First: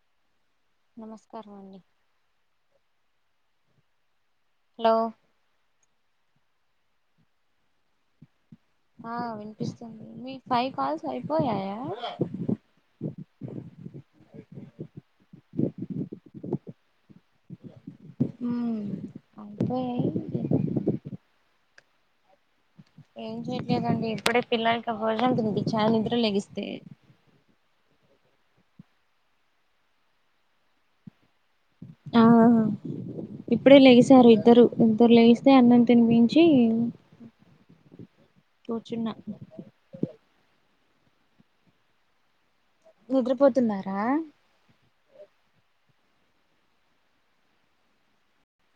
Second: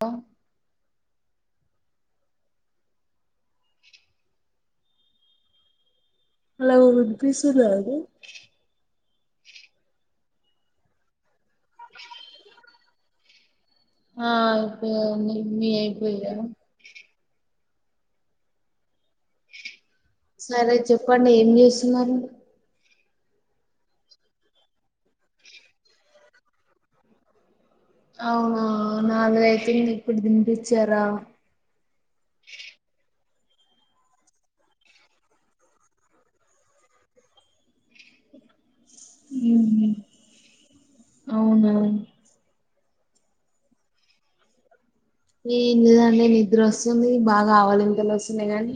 బా నమస్కారం అండి హలో హలో వినిపిస్తుందా అండి ఆ వినిపిస్తుంది మీ ఫైవ్ కాల్స్ అయిపోయాయా ఆ అయిపోయాయండి మీ అయిపోయాయ ఆమ్ మియి సరే చెప్పండి ఏం చేస్తున్నారు ఏం చేయట్లేదండి ఇప్పుడే పిల్లలకి భోజనం తినిపించా నిద్ర లేగిస్తే అవునా నాకు తెలియదు ఇప్పుడు తినిపించారా ఆ ఇప్పుడే లేగిసారు ఇద్దరు ఇద్దరు లేగిస్తే అన్నం తినిపించి [inaudible] కూర్చున్నా హమ్ అవునా నిద్రపోతున్నారా ఈ ఏంటిదండి నిద్ర వస్తుంది బాగా ఆవలింతలు వస్తున్నాయి. గాని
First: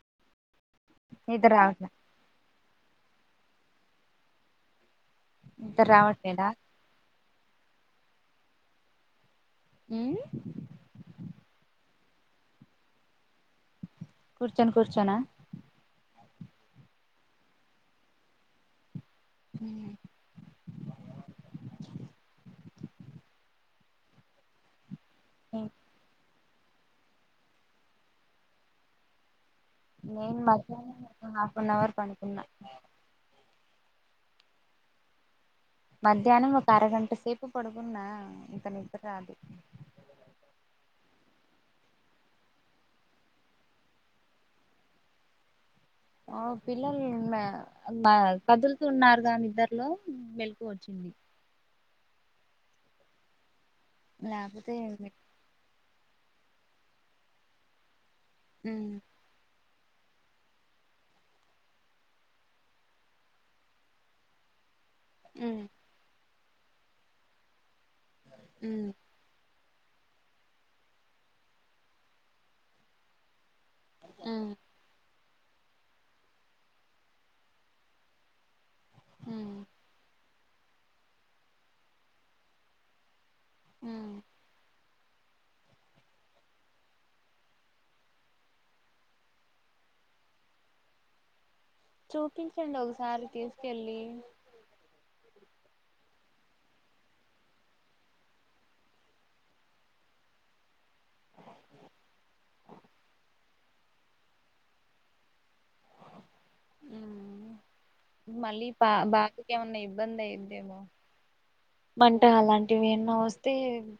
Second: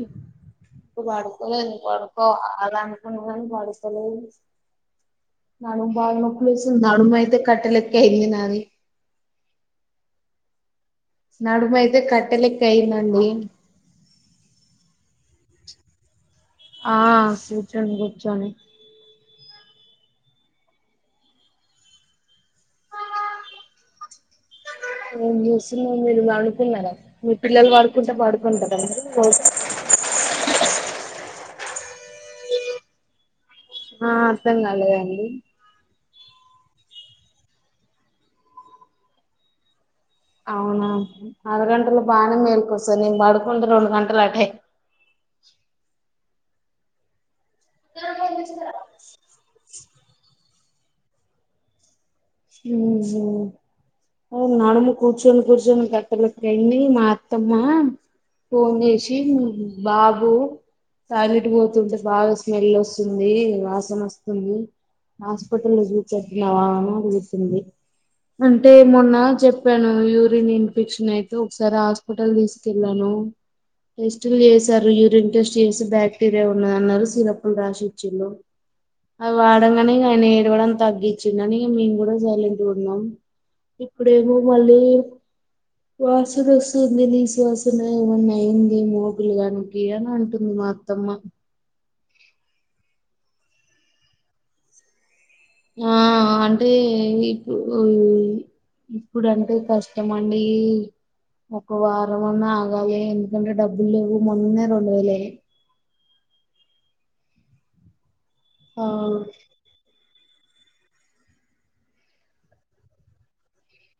ఇప్పు నిద్ర పడుకోలేదు రావట్లే పడుకో అలానకు పడుకోలేదు నిద్ర నడుము అయితే బాగా నొప్పి రావట్లేదా లేస్తుంది. నడుము అయితే కట్టలెక్కే అయింది నాది. ఆ నడుము అయితే కట్టెలెక్కే అయ్యిందండి. కూర్చొని కూర్చొనా ఆ కూర్చొని కూర్చొని హ ఏం చూస్తున్నారు? మీరు పడుకున్నారా? మీ పిల్లలు పడుకుంటే పడుకుంటారా? నేను మాత్రం హాఫ అన్వర్ పనుకున్నా. ఆ అర్థం కాలేదండి. మధ్యాహ్నం ఒక అరగంట సేపు పడుకున్న ఇంక నిద్ర రాదు. అవునా అరగంటలు బాగా మేలుకొస్తాది. నేను పడుకుంటే రెండు గంటలు అటే ఆ పిల్లలు నిన్నా కదులుతూ ఉన్నారు కా నిద్దురలో మెలుకువ వచ్చింది. మ్ హూ లేకపోతే నాడుము కూర్చొని కూర్చొని క అతల ఫ్రెండ్ ని మా అత్తమ్మ ఫోన్ ఉమ్ చేసి బాబు టాయిలెట్ పోతుంటే బాగా స్మెల్ వస్తుంది, వాసన వస్తుంది. ఉమ్ హాస్పిటల్ లో చూపెట్టి నావా అని అడుగుతుంది అంటే ఉమ్ మొన్న చెప్ చెప్పాను యూరిన్ ఇన్ఫెక్షన్ అయితే ఒకసారి హాస్పిటల్ తీసుకెళ్లాను. టెస్ట్లు ఉమ్ చేశారు యూరిన్ టెస్ట్. జెర్మ్స్ బాక్టీరియా ఉన్నాయి అన్నాడు. సిరఫ్లు రాసి ఇచ్చిండు. అవి ఉమ్ వాడు కానీ ఆయన ఏడవడం తగ్గించి అని మేము కూడా సైలెంట్గా ఉన్నాం. ఉమ్ ఇప్పుడేమో మళ్ళీ వాసున వస్తుంది నీసు వాసన వస్తుంది. ఏమన్న అయింది మో పిల్ల గానికి అని అంటుంది మా అత్తమ్మ. చూపించండి ఒకసారి తీసుకెళ్ళి. ఆ అంటే ఇప్పుడు ఇప్పుడుంటే కష్టమండి. ఒక వారం అన్నా ఆగాలి ఎందుకంటే డబ్బులు లేవు మొన్ననే రెండు వేలు అయినాయి. మ్ మళ్ళీ బ ఆ బాగా ఇంకేమన్నా ఇబ్బంది అయిందేమో మంట అలాంటివి ఏన్నా వస్తే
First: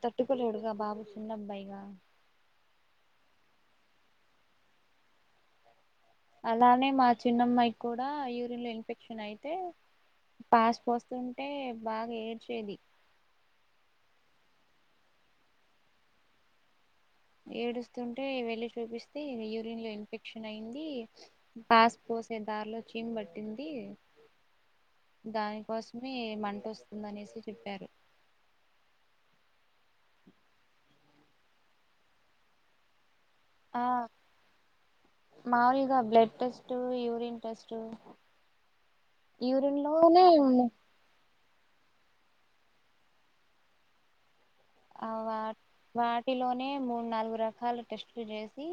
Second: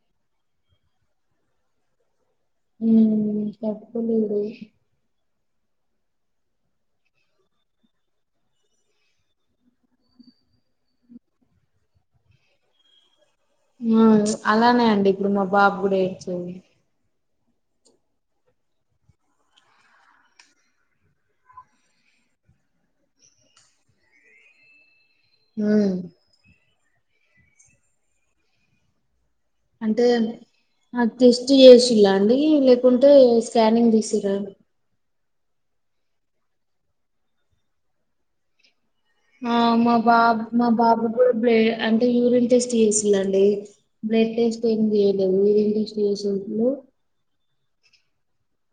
తట్టుకోలేడుగా బాబు చిున్నబ్బాయిగా. మ్ తట్టుకోలేడు. అలానే మా చిన్నమ్మాయి కూడా యూరిన్ లో ఇన్ఫెక్షన్ అయితే పాస్ పోస్తుంటే బాగా ఏడ్చేది. అలానే అండి ఇప్పుడు మా బాబు కూడా ఏడ్చేది. ఏడుస్తుంటే వెళ్లి చూపిస్తే యూరిన్ లో ఇన్ఫెక్షన్ అయింది. పాస్ పోసే దారిలో చీమ్ పట్టింది. ఉమ్ దానికోసమే మంట వస్తుందనేసి చెప్పారు. అంటే ఆ టెస్ట్ చేసిలా అండి లేకుంటే స్కానింగ్ తీసిరా? మాముూలుగా బ్లడ్ టెస్టు, యూరిన్ టెస్టు ఆ మా బాబ మా బాబు కూడా బ్లే అంటే యూరిన్ టెస్ట్ చేసిందండి. బ్లడ్ టెస్ట్ ఏమి ఆ చేయలేదు. వా యూరిన్ టెస్టు వాటిలోనే చేసారు. మూడు నాలుగు రకాలు టెస్ట్ చేసి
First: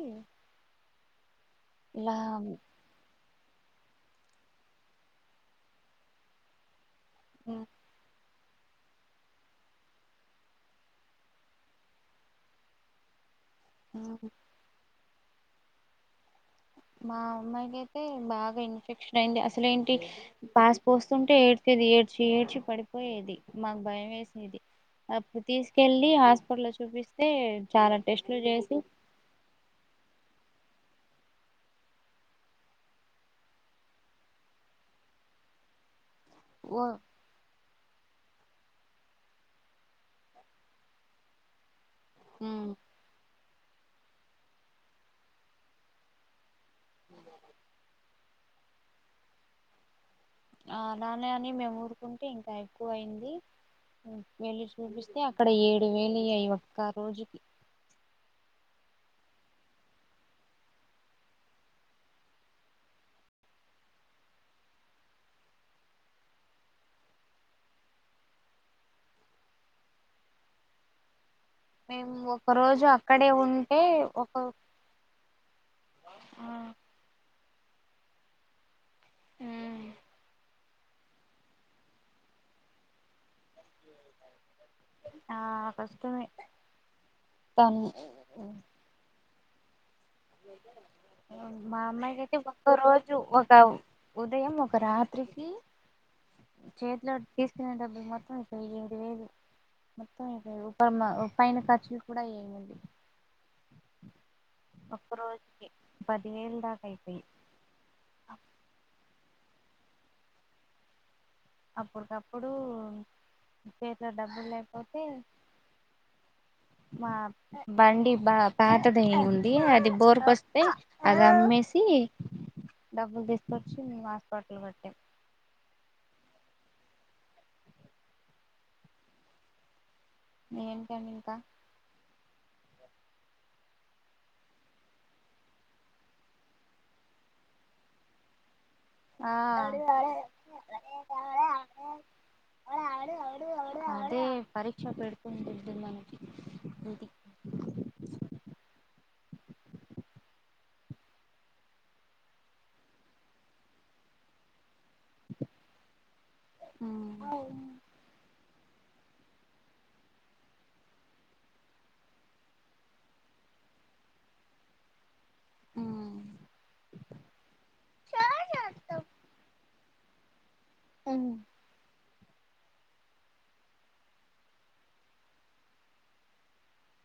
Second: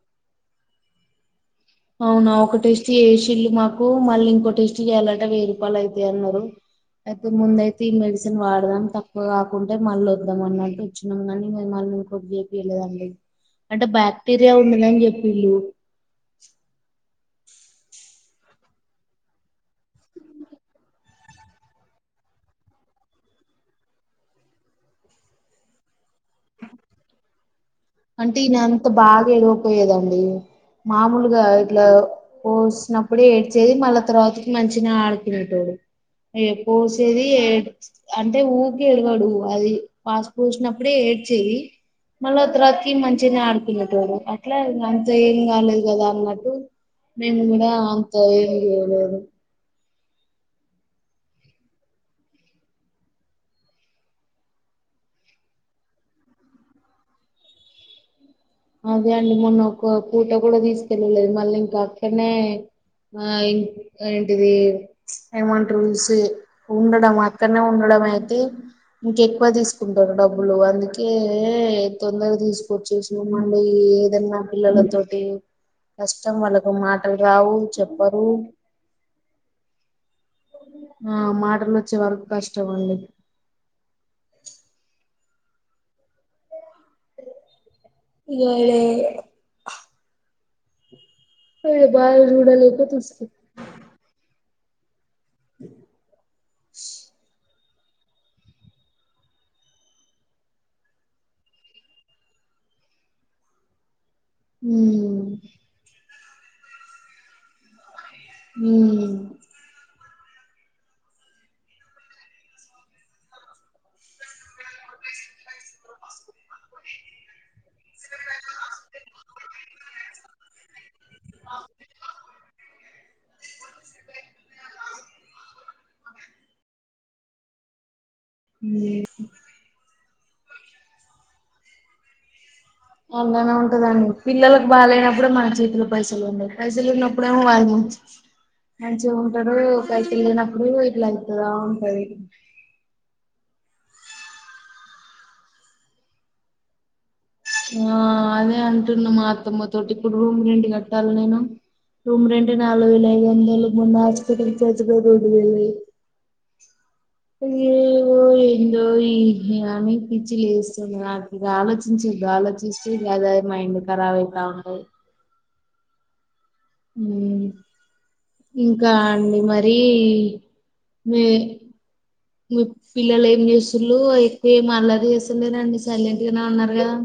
అవునా ఒకటె శేషీల్లు మాకు మళ్ళీ ఇంకో టెస్ట్ చేయాలంటే వెయ్యి రూపాయలు అయితయన్నారు అయితే ఇలా ముందయితే ఫ్రీ మెడిసిన్ వాడదాం తక్కువ కాకుంటే మళ్ళీ వద్దాం అన్నట్టు వచ్చినాం కానీ మేం మళ్ళ ఇంకొట్ చేపియలేదండి అంటే బాక్టీరియా ఉండదని చెప్పిళ్లు మా అమ్మాయికి అయితే బాగా ఇన్ఫెక్షన్ అయింది అసలేంటి పాస్ పోస్తుంటే ఏడ్చది ఏడ్చి ఏడ్చి పడిపోయేది మాకు భయం వేసేది అప్పుడు తీసుకెళ్ళలి హాస్పిటల్ చూపిస్తే చాలా టెస్ట్లు అంటే ఈయన చేసి అంత బాగా ఎలు పోయేదండి మామూలుగా ఇట్లా పోసినప్పుడు ఏడ్చేది మళ్ళా తర్వాతకి మంచినే ఆడుకునేటోడు అయ ఓ పోసేది ఏ అంటే ఊరికి ఏడువడు అది పాసు పోసినప్పుడే ఏడ్చేది మళ్ళా ఉమ్, తర్వాత మంచినే ఆడుకునేటోడు అట్లా అంత ఏం కాలేదు కదా అన్నట్టు మేము కూడా అంత ఏం చేయలేదు ఆ అలానే అని మేము ఊరుకుంటే ఇంకా ఎక్కువ అయింది వెళ్ళి చూపిస్తే అక్కడ ఏడు వేలు అయ్యాయి ఒక్క రోజుకి అదే అండి మొన్న ఒక పూట కూడా తీసుకెళ్ళలేదు మళ్ళీ ఇంకా అక్కడనే ఆ ఏంటిది ఏమంటరు ఉ సే ఉండడం అక్కడనే ఉండడం అయితే ఇంకెక్కువ తీసుకుంటారు డబ్బులు అందుకే మేము తొందరగా ఒక రోజు తీసుకొచ్చేసినాం అక్కడే మల్ల ఉంటే ఒక ఏదన్నా పిల్లతోటి కష్టం ఆ వాళ్లతో మాటలు రావు చెప్పరు హు ఆ మాటలు వచ్చే వరకు కష్టం అండి ఆ కష్టమే తను ఇయ్యాలే మా ఈడ బాగా అమ్మాయికైతే ఒకక్క చూడలేక రోజు తీసుకు ఒక ఉదయం ఒక రాత్రికి చేతిలో తీస్ చిన్న డబ్బులు మొత్తం ఇక్కడ ఏడు వేలు మొత్తం ఇగా ఉ పైన ఖర్చులు కూడా అయ్యేవండి ఒక్క ఉమ్ రోజుకి పదివేల దాకా అయిపోయి హ్మ్ అప్పటికప్పుడు చేతిలో డబ్బులు లేకపోతే ఆ మా బండి బా పాతదయిను ఉంది అది బోర్కొస్తే అది అమ్మేసి డబ్బులు తీసుకొచ్చి మేము హాస్పిటల్ కట్టాం ఉ ఏకండి ఇంకా అలానే ఉంటదండి పిల్లలకు బాలేనప్పుడే మాన చేతిలో పైసలు ఉండయి పైసలు ఉన్నప్పుడేమో వాళ్ళ మంచి ఆ మంచిగుంటరు ఒకఐకి వెళ్ళినప్పుడు ఇట్లా అవుతా ఉంటది అదే పరీక్ష పెడుతుంటుంది మనకి ఆ అదే అంటున్నా మా అత్తమ్మతోటి ఇప్పుడు రూమ్ రెంట్ కట్టాలి నేను రూమ్ రెంటే నాలుగు వేల ఐదు వందలు మొన్న హాస్పిటల్ ఖర్చులే రెండువేలయ్యి ఏమో ఏ ఇదో ఈ యామి పిచ్చి లేస్తుంది నాకు ఇది ఆలోచించి గ ఆలోచిస్తే గదే మైండ్ కరాబ్ అయితా ఉండది ఆ మ్మ్ ఇంకా అండి మరి లే మీ పిల్లలు ఏం చేస్తుుల్లు ఎక్కువ ఏమి అల్లరి చేస్తలేేరండి సైలెంట్ గానే ఉన్నారు కదా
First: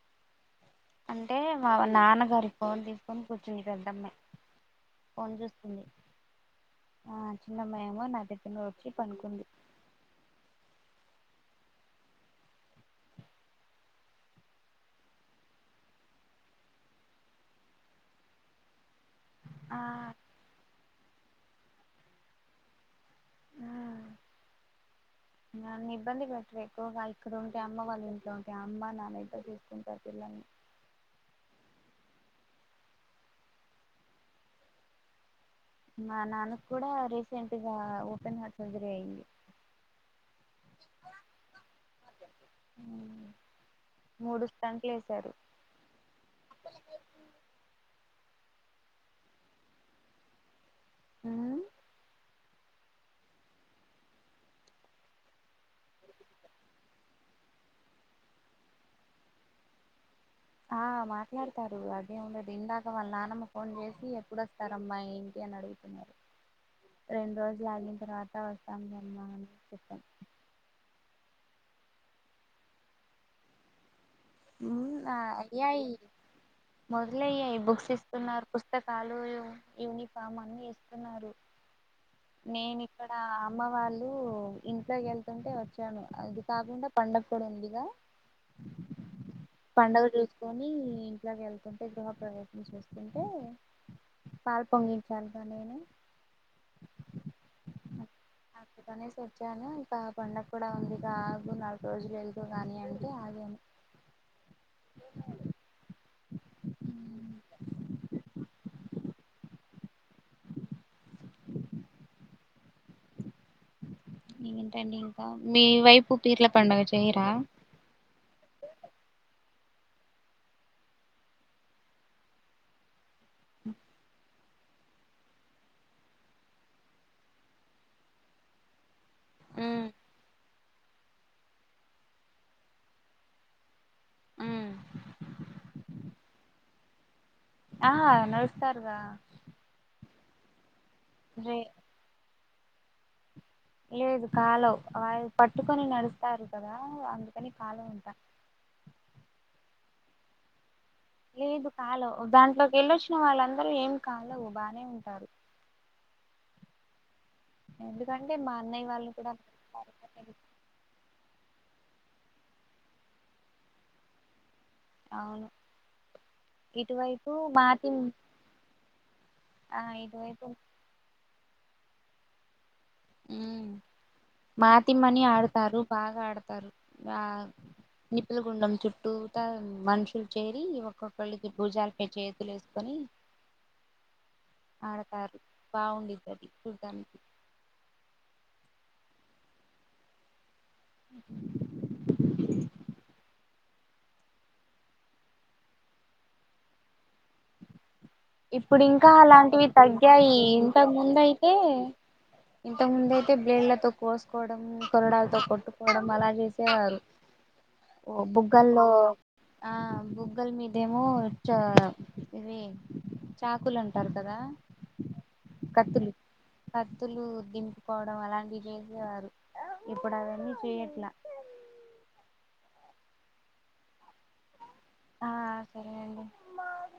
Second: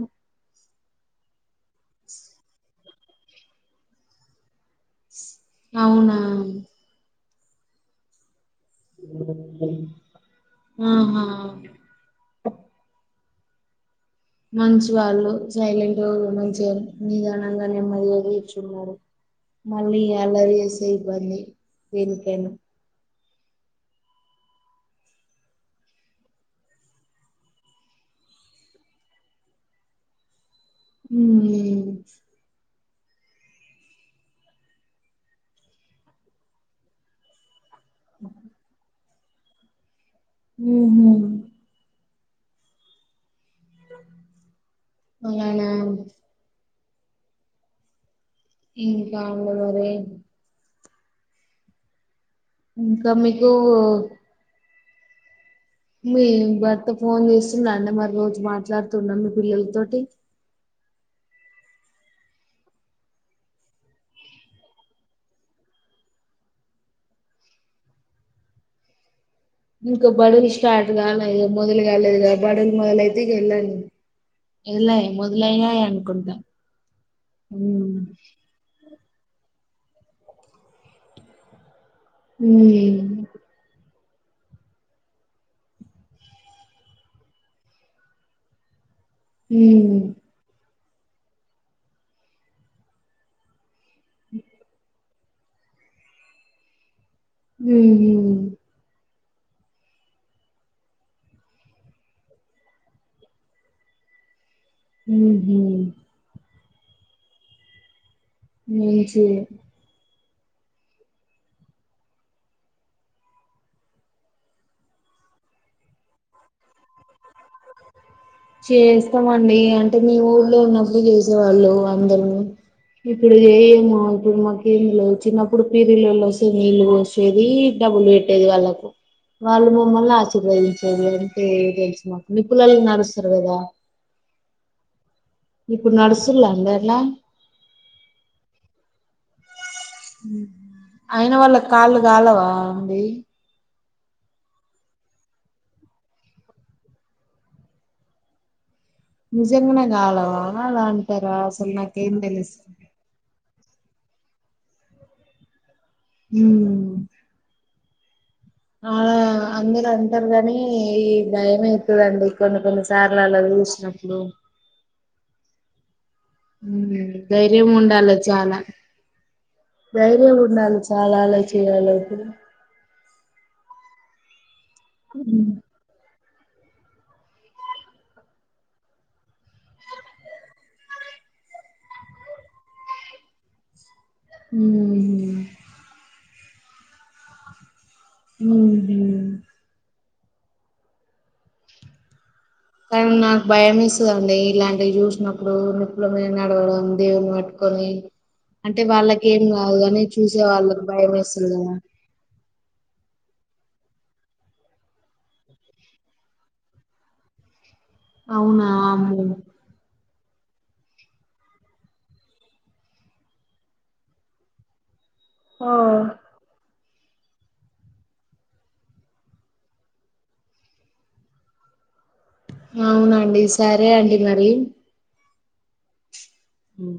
అంటే మా నాన్నగారి ఫోన్ తీసుకొని కూర్చుంది పెద్దమ్మాయి ఫోన్ చూస్ ఉంది అవునా ఆ చిన్నమ్మాయి ఏమో నా దగ్గర [unintelligible] ఆహా మంచి వాళ్ళు సైలెంట్గా మంచిగానే నిదానంగా నెమ్మదిగా కూర్చున్నారు ఆ మళ్ళీ అల్లరి చేస్తే ఇబ్బంది దేనికైనా నన్ను ఇబ్బంది పెట్టరు ఎక్కువగా ఇక్కడ ఉంటే అమ్మ వాళ్ళ ఇంట్లో ఉంటే అమ్మ నాన్న ఇద్దరూ చూసుకుంటారు పిల్లల్ని మ్మ్ మా నాన్నకు కూడా రీసెంట్గా ఓపెన్ హార్ట్ సర్జరీ అయింది మ్మ్ మ్మ్ మూడు స్టంట్లు ఏసారు అలానా ఇంకా ఉంది మరి ఆ ఇంక మీకూ మీ భర్త ఫోన్ చేస్తున్డా అండి మరి రోజు మాట్లాడుతుండా మీ పిల్లలతోటి ఆ మాట్లాడతారు అదే ఉండదు ఇందాక వాళ్ళ నానమ్మ ఫోన్ చేసి ఎప్పుడొస్తారమ్మా ఏంటి అని అడుగుతున్నారు [inaudible] రెండు రోజులు ఆగిన తర్వాత వస్తాం లేమ్మా అని చెప్పాను ఇంకా బడులు స్టార్ట్ కావలె ఇగ మొదలు కాలేదు బడులు మొదలయితే ఇగ వెళ్ళాలి మ్మ్ అయ్యాయి మొదలయ్యాయి బుక్స్ హ్మ్ ఇస్తున్నారు పుస్ పుస్తకాలు యూ యూనిఫార్మ్ అన్నీ ఇస్తున్నారు నేను ఇక్కడ హ్మ్ అమ్మ వాళ్ళు ఇంట్లోకి ఎళ్తుంటే వచ్చాను అది కాకుండా పండగ కూడ ఉందిగా [inaudible] హ్మ్ పండుగ చూస్ కొని ఇంట్లోకి ఏళ్తుంటే గృహ ప్రవేశం చేస్తుంటే పాల్ పొంగించాల్ గా నేను మ్మ్ హు అందుకనేసి వచ్చాను ఇక పండగ కూడా ఉందిగా ఆగు నాలుగు రోజులు వెళ్దువు గానీ అంటే ఆగాను మ్మ్ హు మంచిది [inaudible] ఇంకేంటండి ఇంకా మీ వైపు పీర్ల పండగ చేయరా చేస్తామండి అంటే మీ ఊళ్లో ఉన్నప్పుడు చేసేవాళ్ళు అందరూ ఇప్పుడు చేయమంటున్నారు [unintelligible] చిన్నప్పుడు పేర్లొల్లు వస్తే నీళ్లు పోసేది డబ్బులు పెట్టేది వాళ్ళకు వాళ్ళు ఉమ్ మమ్మల్ని ఆశీర్వదించేది అంటే తెలుసు మాకు నిప్పులల్లో నడుస్తారు కదా ఉమ్ ఇప్పుడు నడుస్తున్ల అందర్ల ఆ నడుస్తారుగా అయిన రే వాళ్ళకి కాళ్ళు కాలవా అండి లేదు కాలవ్ అది పట్టుకొని నడుస్తారు కదా అందుకని కాలవంట నిజంగానే కాలవ [inaudible] లేదు కాలవ్ దాంట్లోకి వెళ్ళొచ్చిన వాళ్ళందరూ ఏం కాలవ్ బానే ఉంటారు మ్మ్ ఎందుకంటే మా అన్నయ్య వాళ్ళు కూడా అందరూ అంటారు కానీ ఈ భయమైతది అండి కొన్ని కొన్ని సార్లు అలా చూసినప్పుడు అవును మ్మ్ ఇటువైపు ధైర్యం మాటిం ఉండాలా చాలా ఆ ధైర్యం ఇటువైపు ఉండాల చాలా అలా చేయాలంటే మ్మ్ మాతిమ్మని ఉమ్ ఆడతారు బాగా ఆడతారు ఆ నిప్పుల గుండం చుట్టూ తా మనుషులు చేరి ఒక్కొక్కళ్ళకి భూజాలపై చేతులేసు కొని స ఆడతారు బావుండిది అది చూడ్డానికి మ్మ్ హు [inaudible] కానీ నాకు భయం వేస్తాదండి ఇలాంటివి చూసినప్పుడు నిప్పుల మీద నడవడం దేవుని పట్ కొని ఇప్పుడు ఇంకా అలాంటివి తగ్గాయి వాళ్ళకి భయం ఇంతకముందు వేస్తుంది అయితే కదా ఇంతకు ముందయితే బ్లేడ్లతో కోసుకోవడం కొరడాలతో కొట్టుకోవడం అలా చేసేవారు [inaudible] ఓ అవునా బుగ్గల్లో అమ్మో ఆ బుగ్గల్ మీదేమో చ ఇవి చాకులు అంటారు కదా ఆ కత్తులు కత్తులు దింపుకోవడం అలాంటివి చేసేవారు ఇప్పుడు అవన్నీ చేయట్లా అవునండి సరే అండి మరి ఆ సరే అండి మ్